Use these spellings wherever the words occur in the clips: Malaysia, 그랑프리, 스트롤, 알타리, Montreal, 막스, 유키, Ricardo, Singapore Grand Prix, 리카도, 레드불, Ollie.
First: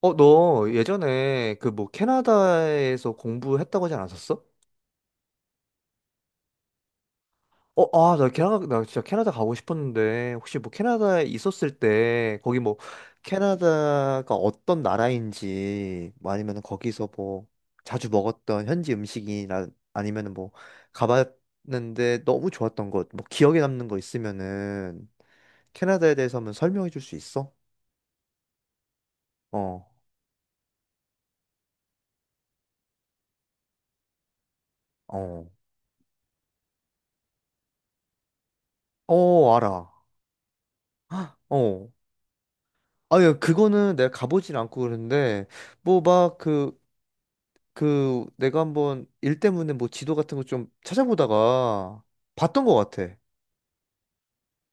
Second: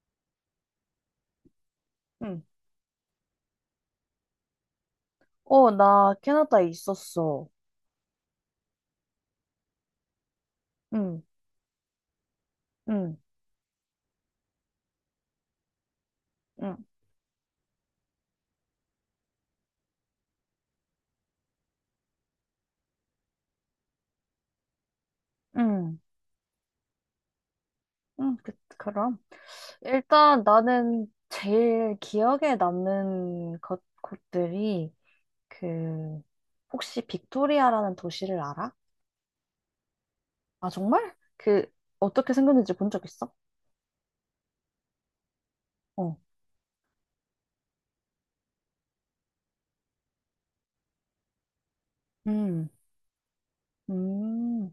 어, 너 예전에 그 뭐 응. 캐나다에서 공부했다고 하지 않았었어? 어, 나 캐나다에 있었어. 어, 아, 나 캐나다, 나 진짜 캐나다 가고 싶었는데, 혹시 뭐 응, 캐나다에 있었을 때, 거기 뭐, 응, 캐나다가 어떤 나라인지, 뭐 아니면 응, 거기서 뭐, 자주 먹었던 현지 음식이나, 아니면 뭐, 가봤는데 너무 좋았던 것, 뭐, 기억에 남는 거 있으면은, 응, 캐나다에 대해서 한번 설명해 줄 수 있어? 응. 그럼. 어, 일단 나는 제일 기억에 남는 것, 곳들이, 어, 그, 혹시 빅토리아라는 도시를 알아? 어, 알아. 아, 정말? 어. 어떻게 생겼는지 본 적 있어? 아유, 그거는 내가 가보진 않고 그러는데, 뭐, 어. 막, 그, 그, 내가 한번 일 때문에 뭐 지도 같은 거 좀 찾아보다가 봤던 음, 것 같아. 음.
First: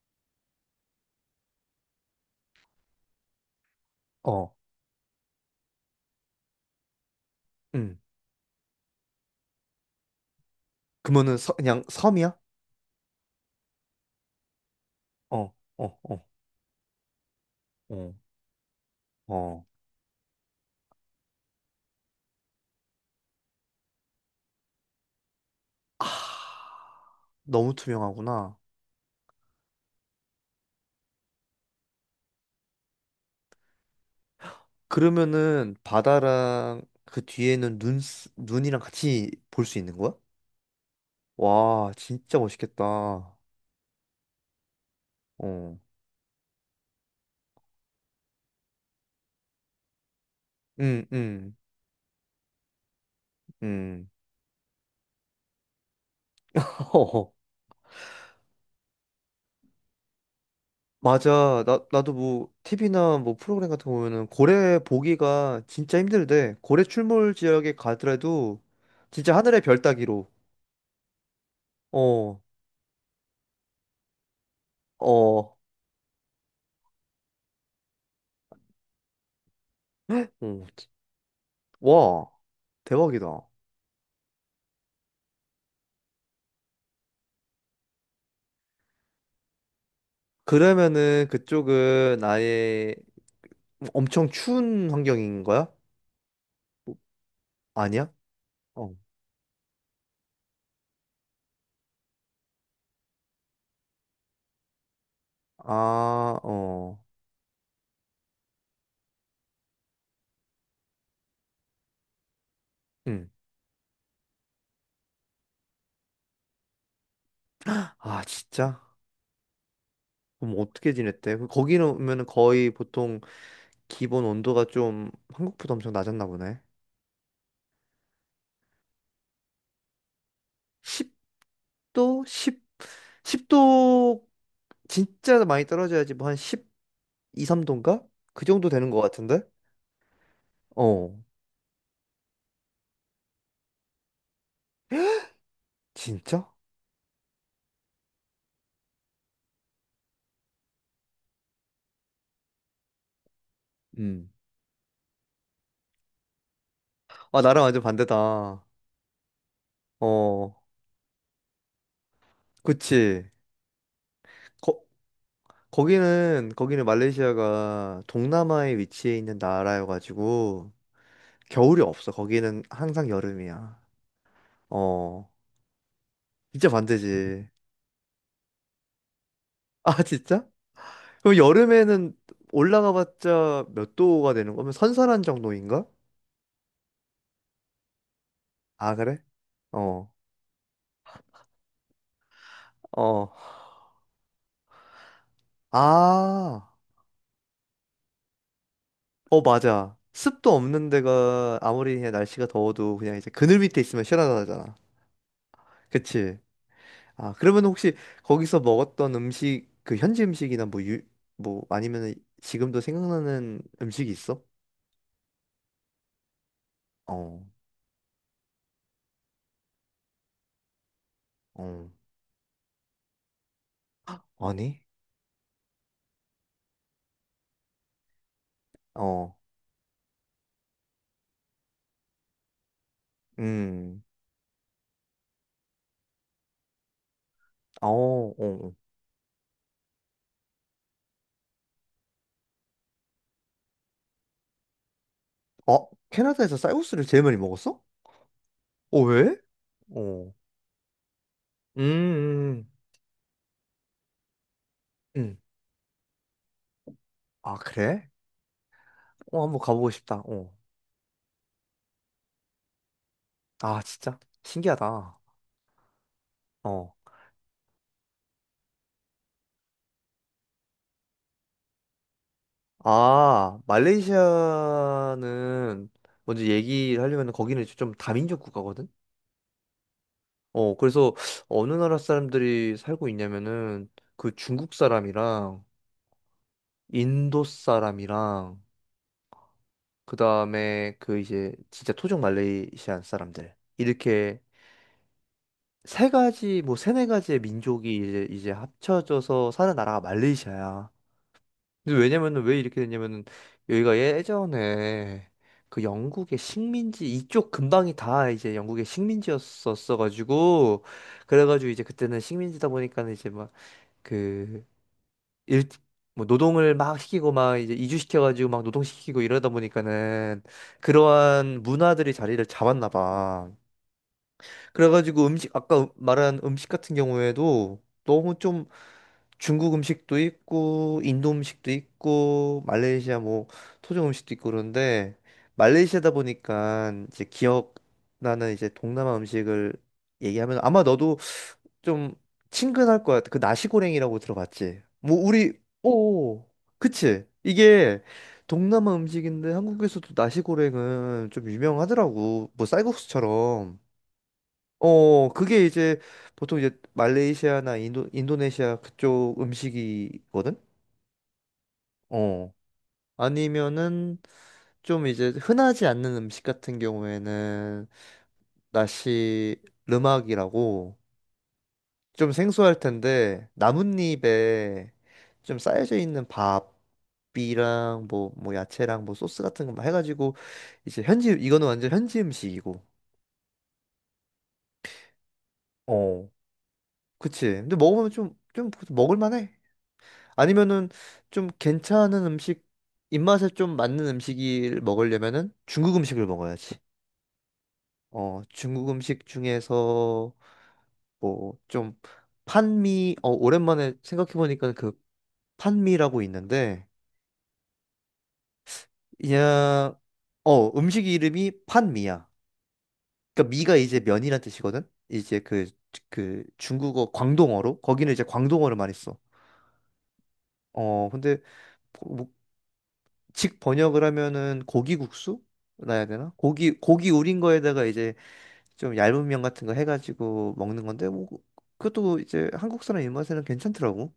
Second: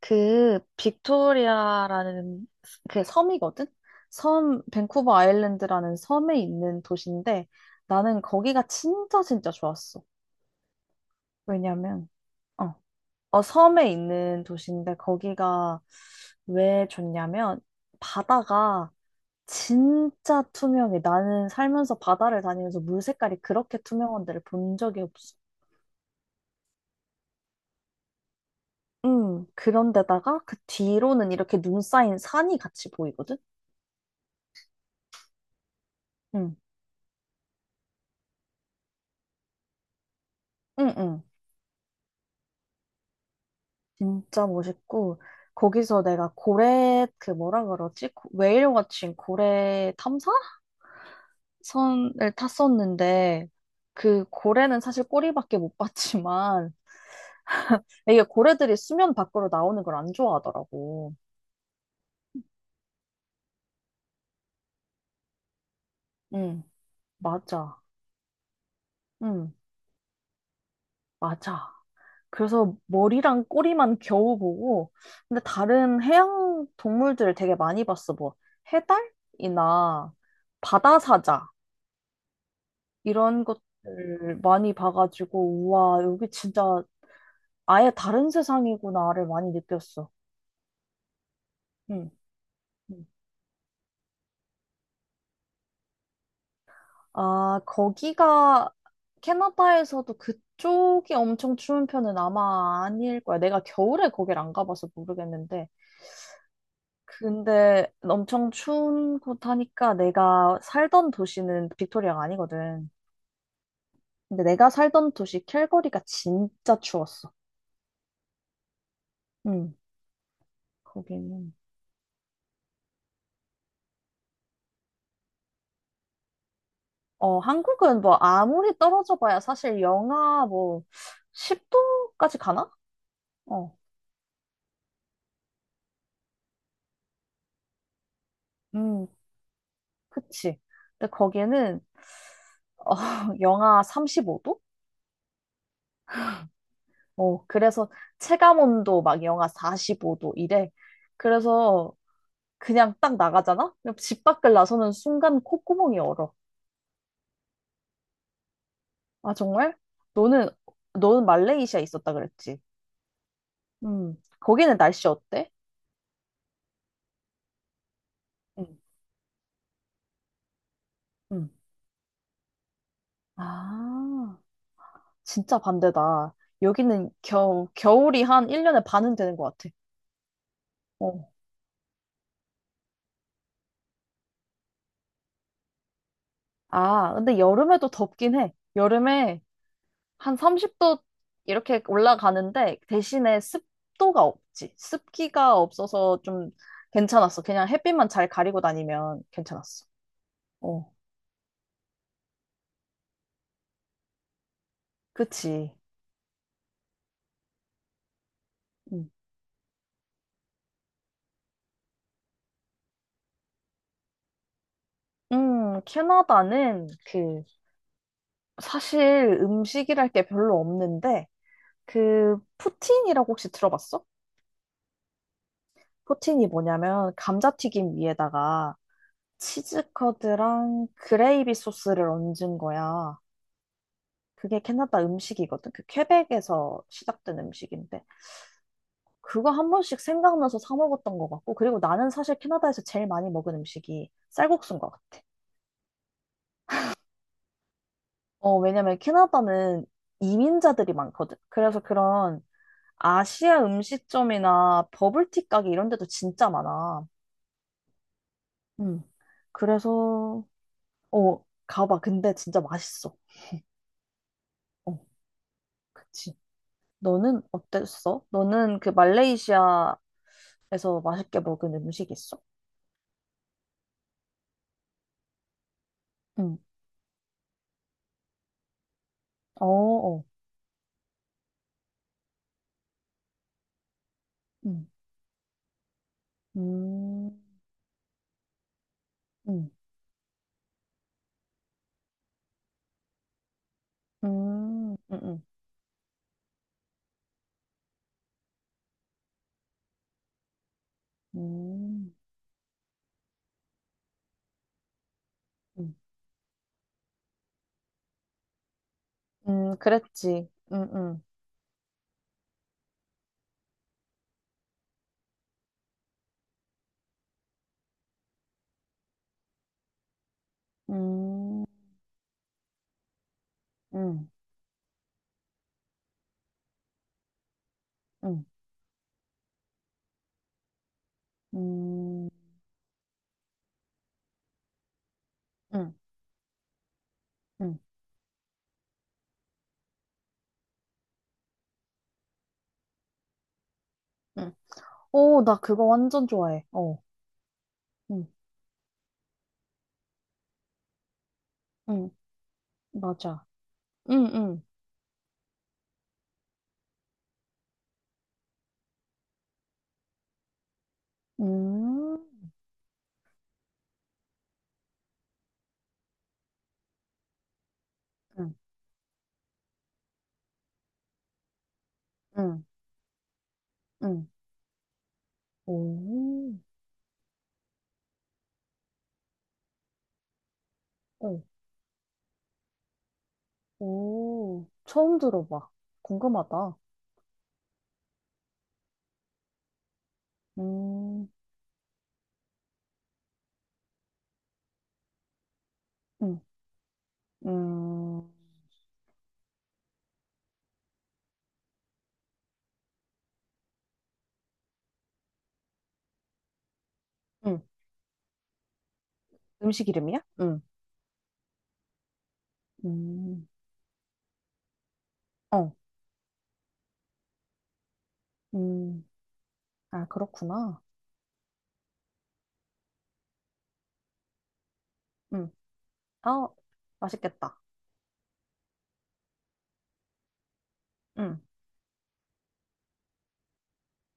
그 빅토리아라는 그 섬이거든? 어, 섬, 밴쿠버 아일랜드라는 섬에 있는 도시인데 응. 나는 거기가 진짜 진짜 좋았어. 그러면은 서- 그냥 왜냐면 섬이야? 어, 섬에 있는 도시인데 어, 거기가 어, 어, 왜 좋냐면 어, 바다가 어. 진짜 투명해. 나는 살면서 바다를 다니면서 물 색깔이 그렇게 투명한 데를 본 적이 없어. 아, 너무 투명하구나. 그런데다가 그 뒤로는 이렇게 눈 쌓인 산이 같이 보이거든? 그러면은 응, 바다랑 그 뒤에는 눈, 쓰- 눈이랑 같이 볼 수 있는 거야? 응, 응. 와, 진짜 멋있겠다. 어, 진짜 멋있고 응, 거기서 내가 고래 그 뭐라 그러지? Whal 고래 응, 탐사선을 탔었는데 응. 그 고래는 사실 꼬리밖에 못 봤지만 이게 고래들이 수면 밖으로 나오는 걸 안 좋아하더라고. 맞아. 나도 뭐, TV나 뭐 프로그램 같은 거 보면은 고래 보기가 진짜 힘들대. 응, 고래 출몰 지역에 맞아. 가더라도 진짜 응, 하늘의 별 따기로. 맞아. 어, 그래서 머리랑 꼬리만 겨우 보고 근데 어, 다른 해양 동물들을 되게 많이 봤어. 뭐 해달이나 어. 바다사자 와, 이런 대박이다. 것들 많이 봐가지고, 우와, 여기 진짜 아예 다른 세상이구나를 많이 느꼈어. 그러면은 응. 그쪽은 아예 응. 엄청 추운 환경인 거야? 아, 아니야? 거기가 어. 캐나다에서도 그쪽이 엄청 추운 편은 아마 아닐 거야. 내가 겨울에 거길 안 가봐서 모르겠는데. 아, 어. 근데 엄청 추운 곳 하니까 내가 살던 도시는 빅토리아가 아니거든. 응. 근데 내가 살던 도시 캘거리가 진짜 추웠어. 아, 진짜? 응. 그럼 어떻게 지냈대? 그 거기는. 거기는 오면은 거의 보통 기본 온도가 좀 한국보다 엄청 낮았나 보네. 어, 한국은 뭐 아무리 떨어져 봐야 사실 영하 뭐 10도 10도까지 10, 가나? 어, 10도 진짜 많이 떨어져야지 뭐 한 12, 3도인가? 그 정도 되는 것 음, 같은데? 그치. 근데 어, 거기는 어, 영하 35도? 진짜? 어, 그래서 체감 온도 막 영하 45도 이래. 그래서 그냥 딱 나가잖아? 그럼 집 음. 밖을 나서는 순간 콧구멍이 얼어. 아, 나랑 완전 반대다. 아, 정말? 너는, 어, 너는 말레이시아에 있었다 그랬지? 그치. 음, 거기는 거, 날씨 어때? 거기는 말레이시아가 응, 동남아에 위치해 있는 나라여가지고 응. 겨울이 없어. 거기는 항상 여름이야. 아. 어, 진짜 반대다. 진짜 여기는 반대지. 겨울이 한 1년에 반은 되는 것 같아. 아, 진짜? 어. 그럼 여름에는 올라가봤자 몇 도가 되는 거면 선선한 정도인가? 아, 근데 여름에도 덥긴 해. 아, 그래? 여름에 어, 한 30도 이렇게 올라가는데 어. 대신에 습도가 없지. 습기가 없어서 좀 아, 괜찮았어. 그냥 햇빛만 잘 가리고 다니면 어, 괜찮았어. 맞아. 습도 없는 어, 데가 아무리 그냥 날씨가 더워도 그냥 이제 그늘 밑에 있으면 시원하잖아. 그치. 그치? 아, 그러면 혹시 거기서 음, 먹었던 음식, 그 현지 음식이나 뭐 유, 뭐 아니면 지금도 생각나는 음식이 있어? 캐나다는 어, 그 사실 음식이랄 게 별로 없는데 어. 그 푸틴이라고 혹시 들어봤어? 아니? 포틴이 뭐냐면 감자튀김 위에다가 어, 치즈커드랑 그레이비 소스를 얹은 거야. 음, 그게 캐나다 음식이거든. 그 퀘벡에서 시작된 어, 음식인데 어. 그거 한 번씩 생각나서 사 먹었던 것 같고 그리고 나는 사실 캐나다에서 제일 많이 먹은 음식이 쌀국수인 것 같아. 어, 어, 캐나다에서 쌀국수를 제일 많이 먹었어? 어, 왜냐면 어, 왜? 캐나다는 어, 이민자들이 많거든. 그래서 그런 음, 음. 아시아 음식점이나 음. 버블티 가게 이런 데도 진짜 많아. 아, 그래? 음. 어, 한번 가보고 싶다. 그래서 어. 어, 가봐. 근데 진짜 맛있어. 아, 진짜? 어, 신기하다. 그치. 어. 너는 어땠어? 너는 그 말레이시아에서 맛있게 먹은 음식 있어? 아, 말레이시아는 먼저 응. 얘기를 하려면 거기는 좀 다민족 국가거든? 어, 어. 어, 그래서 어느 나라 사람들이 살고 있냐면은 그 중국 응. 사람이랑 음, 인도 사람이랑 응. 그 다음에 그 이제 진짜 토종 말레이시안 사람들. 이렇게 응, 응. 세 가지, 뭐 세네 가지의 민족이 이제 합쳐져서 사는 나라가 말레이시아야. 근데 음, 왜냐면은 왜 이렇게 됐냐면은 여기가 예전에 그 응. 영국의 식민지 이쪽 근방이 다 이제 영국의 식민지였었어 그랬지. 가지고 응, 응. 그래가지고 이제 그때는 식민지다 보니까는 이제 막그일 뭐 노동을 막 시키고 막 이제 이주시켜가지고 막 노동시키고 이러다 보니까는 그러한 음, 문화들이 자리를 잡았나 봐. 응, 그래가지고 음식 아까 말한 음식 같은 경우에도 너무 응. 좀 중국 음식도 있고 인도 음식도 음, 있고 말레이시아 뭐 토종 음식도 있고 그런데 응, 말레이시아다 보니까 이제 응, 기억나는 이제 동남아 음식을 얘기하면 아마 너도 좀 친근할 거야. 그 나시고랭이라고 응. 들어봤지? 뭐 오, 나 우리 그거 완전 오 좋아해. 어. 그치? 이게 응, 동남아 음식인데 한국에서도 나시고랭은 좀 응. 유명하더라고. 뭐 맞아. 쌀국수처럼. 응, 응. 어, 그게 이제 보통 이제 말레이시아나 인도, 인도네시아 그쪽 음식이거든? 음, 어. 아니면은 좀 이제 흔하지 않는 음식 같은 경우에는 응, 나시 르막이라고 좀 응, 생소할 텐데 응. 나뭇잎에 좀 쌓여져 있는 오, 밥이랑 뭐, 뭐 야채랑 뭐 소스 같은 거막 해가지고 이제 현지, 어. 이거는 완전 현지 음식이고. 오, 처음 들어봐. 어. 궁금하다. 그치. 근데 먹으면 좀, 좀 먹을만해. 아니면은 음, 좀 괜찮은 음식, 입맛에 좀 맞는 음식을 먹으려면은 중국 음식을 음, 먹어야지. 음, 어, 중국 음식 중에서 뭐 좀 판미, 어, 오랜만에 생각해보니까 그 판미라고 있는데 음, 음식 그냥 이름이야? 어 음식 이름이 판미야. 음, 그러니까 미가 이제 면이란 뜻이거든. 이제 그 어, 그 중국어 광동어로 거기는 이제 광동어를 많이 음, 써. 아, 그렇구나. 어 근데 뭐 직 번역을 하면은 고기 국수? 음, 나야 되나? 아, 고기 고기 우린 맛있겠다. 거에다가 이제 좀 얇은 면 같은 거 해가지고 먹는 건데 뭐 그, 음, 그것도 이제 한국 사람 입맛에는 괜찮더라고.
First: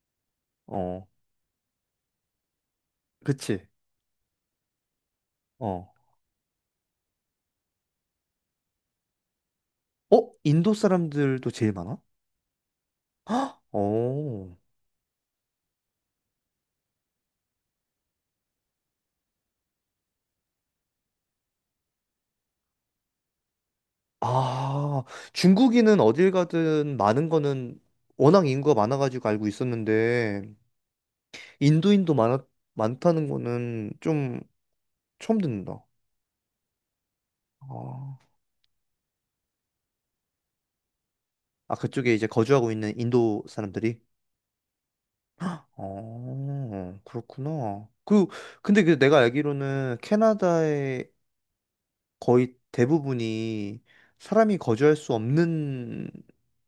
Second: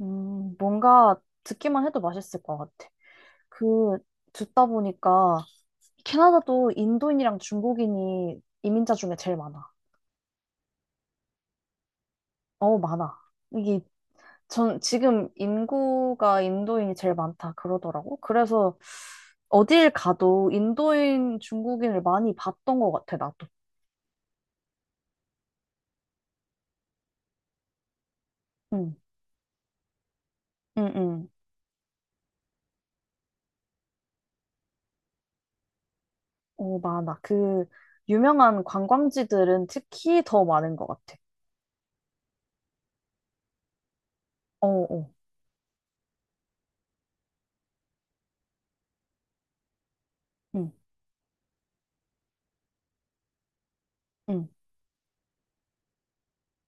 어, 뭔가 듣기만 해도 맛있을 것 같아. 그치. 그, 듣다 보니까 어, 캐나다도 인도인이랑 중국인이 이민자 중에 제일 많아. 어 인도 사람들도 제일 많아? 어, 많아. 이게 어, 전 지금 인구가 인도인이 제일 많다 그러더라고. 그래서 어딜 가도 인도인 중국인을 많이 봤던 것 같아, 나도. 아 중국인은 어딜 가든 많은 거는 워낙 인구가 응, 많아가지고 알고 있었는데 응, 응. 인도인도 많아 많다는 거는 좀 처음 듣는다. 어, 많아. 그 아, 유명한 관광지들은 특히 더 많은 것 같아. 아 그쪽에 이제 거주하고 있는 인도 사람들이 어, 어, 어, 그렇구나. 그, 근데 그 내가 알기로는 응, 캐나다의 거의 대부분이 응. 사람이 거주할 수 없는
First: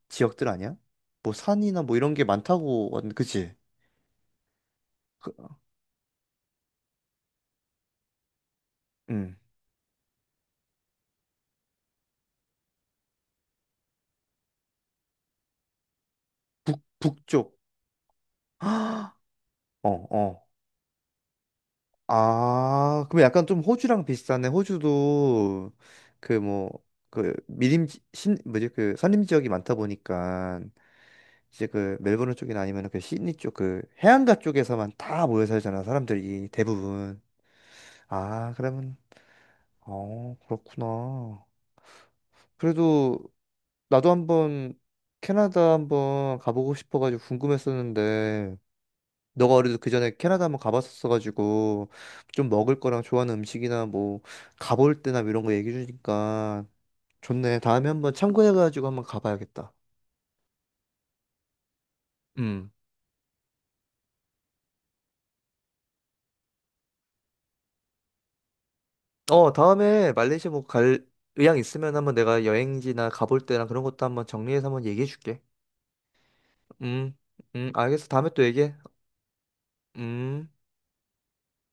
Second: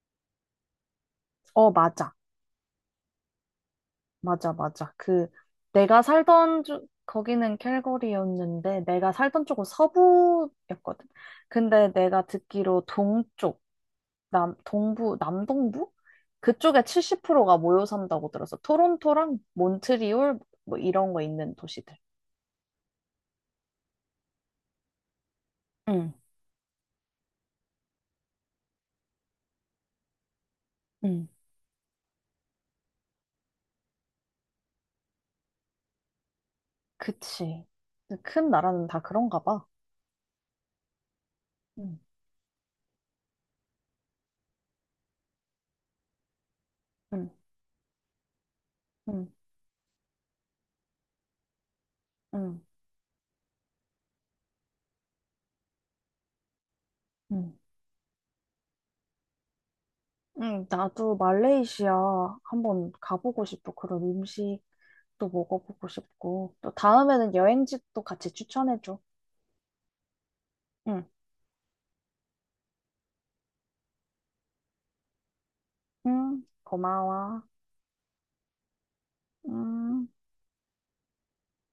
지역들 아니야? 뭐 어, 산이나 뭐 이런 맞아. 게 많다고, 왔- 그치? 맞아, 맞아. 그 그, 내가 살던 주, 거기는 캘거리였는데 내가 음, 살던 쪽은 서부였거든. 근데 내가 듣기로 동쪽. 동부, 남동부? 북, 그쪽에 70%가 북쪽. 모여 산다고 들었어. 어, 토론토랑 몬트리올, 어. 뭐 이런 거 있는 도시들. 아, 그럼 약간 좀 호주랑 비슷하네. 호주도 응, 그 뭐, 그 미림, 신, 뭐지? 그 산림 지역이 많다 보니까. 응, 이제 그 멜버른 쪽이나 아니면 그 시드니 쪽 그 해안가 쪽에서만 다 모여 살잖아 사람들이 대부분. 그치. 큰 아 나라는 그러면 다 그런가 봐. 어 그렇구나. 응, 그래도 나도 한번 캐나다 한번 가보고 싶어가지고 응, 궁금했었는데 응, 너가 어려도 그 전에 캐나다 한번 가봤었어가지고 좀 응, 먹을 거랑 좋아하는 음식이나 뭐 가볼 때나 뭐 이런 거 얘기해 주니까 응. 좋네. 다음에 한번 참고해가지고 한번 가봐야겠다. 응, 나도 말레이시아 음. 한번 가보고 싶어. 그런 음식도 먹어보고 싶고. 또 다음에는 여행지도 같이 추천해줘. 어, 다음에 말레이시아 뭐 갈 응, 의향 있으면 한번 내가 여행지나 가볼 때랑 그런 것도 한번 정리해서 한번 얘기해 줄게. 응, 음, 고마워. 알겠어. 다음에 또 얘기해. 음. 음.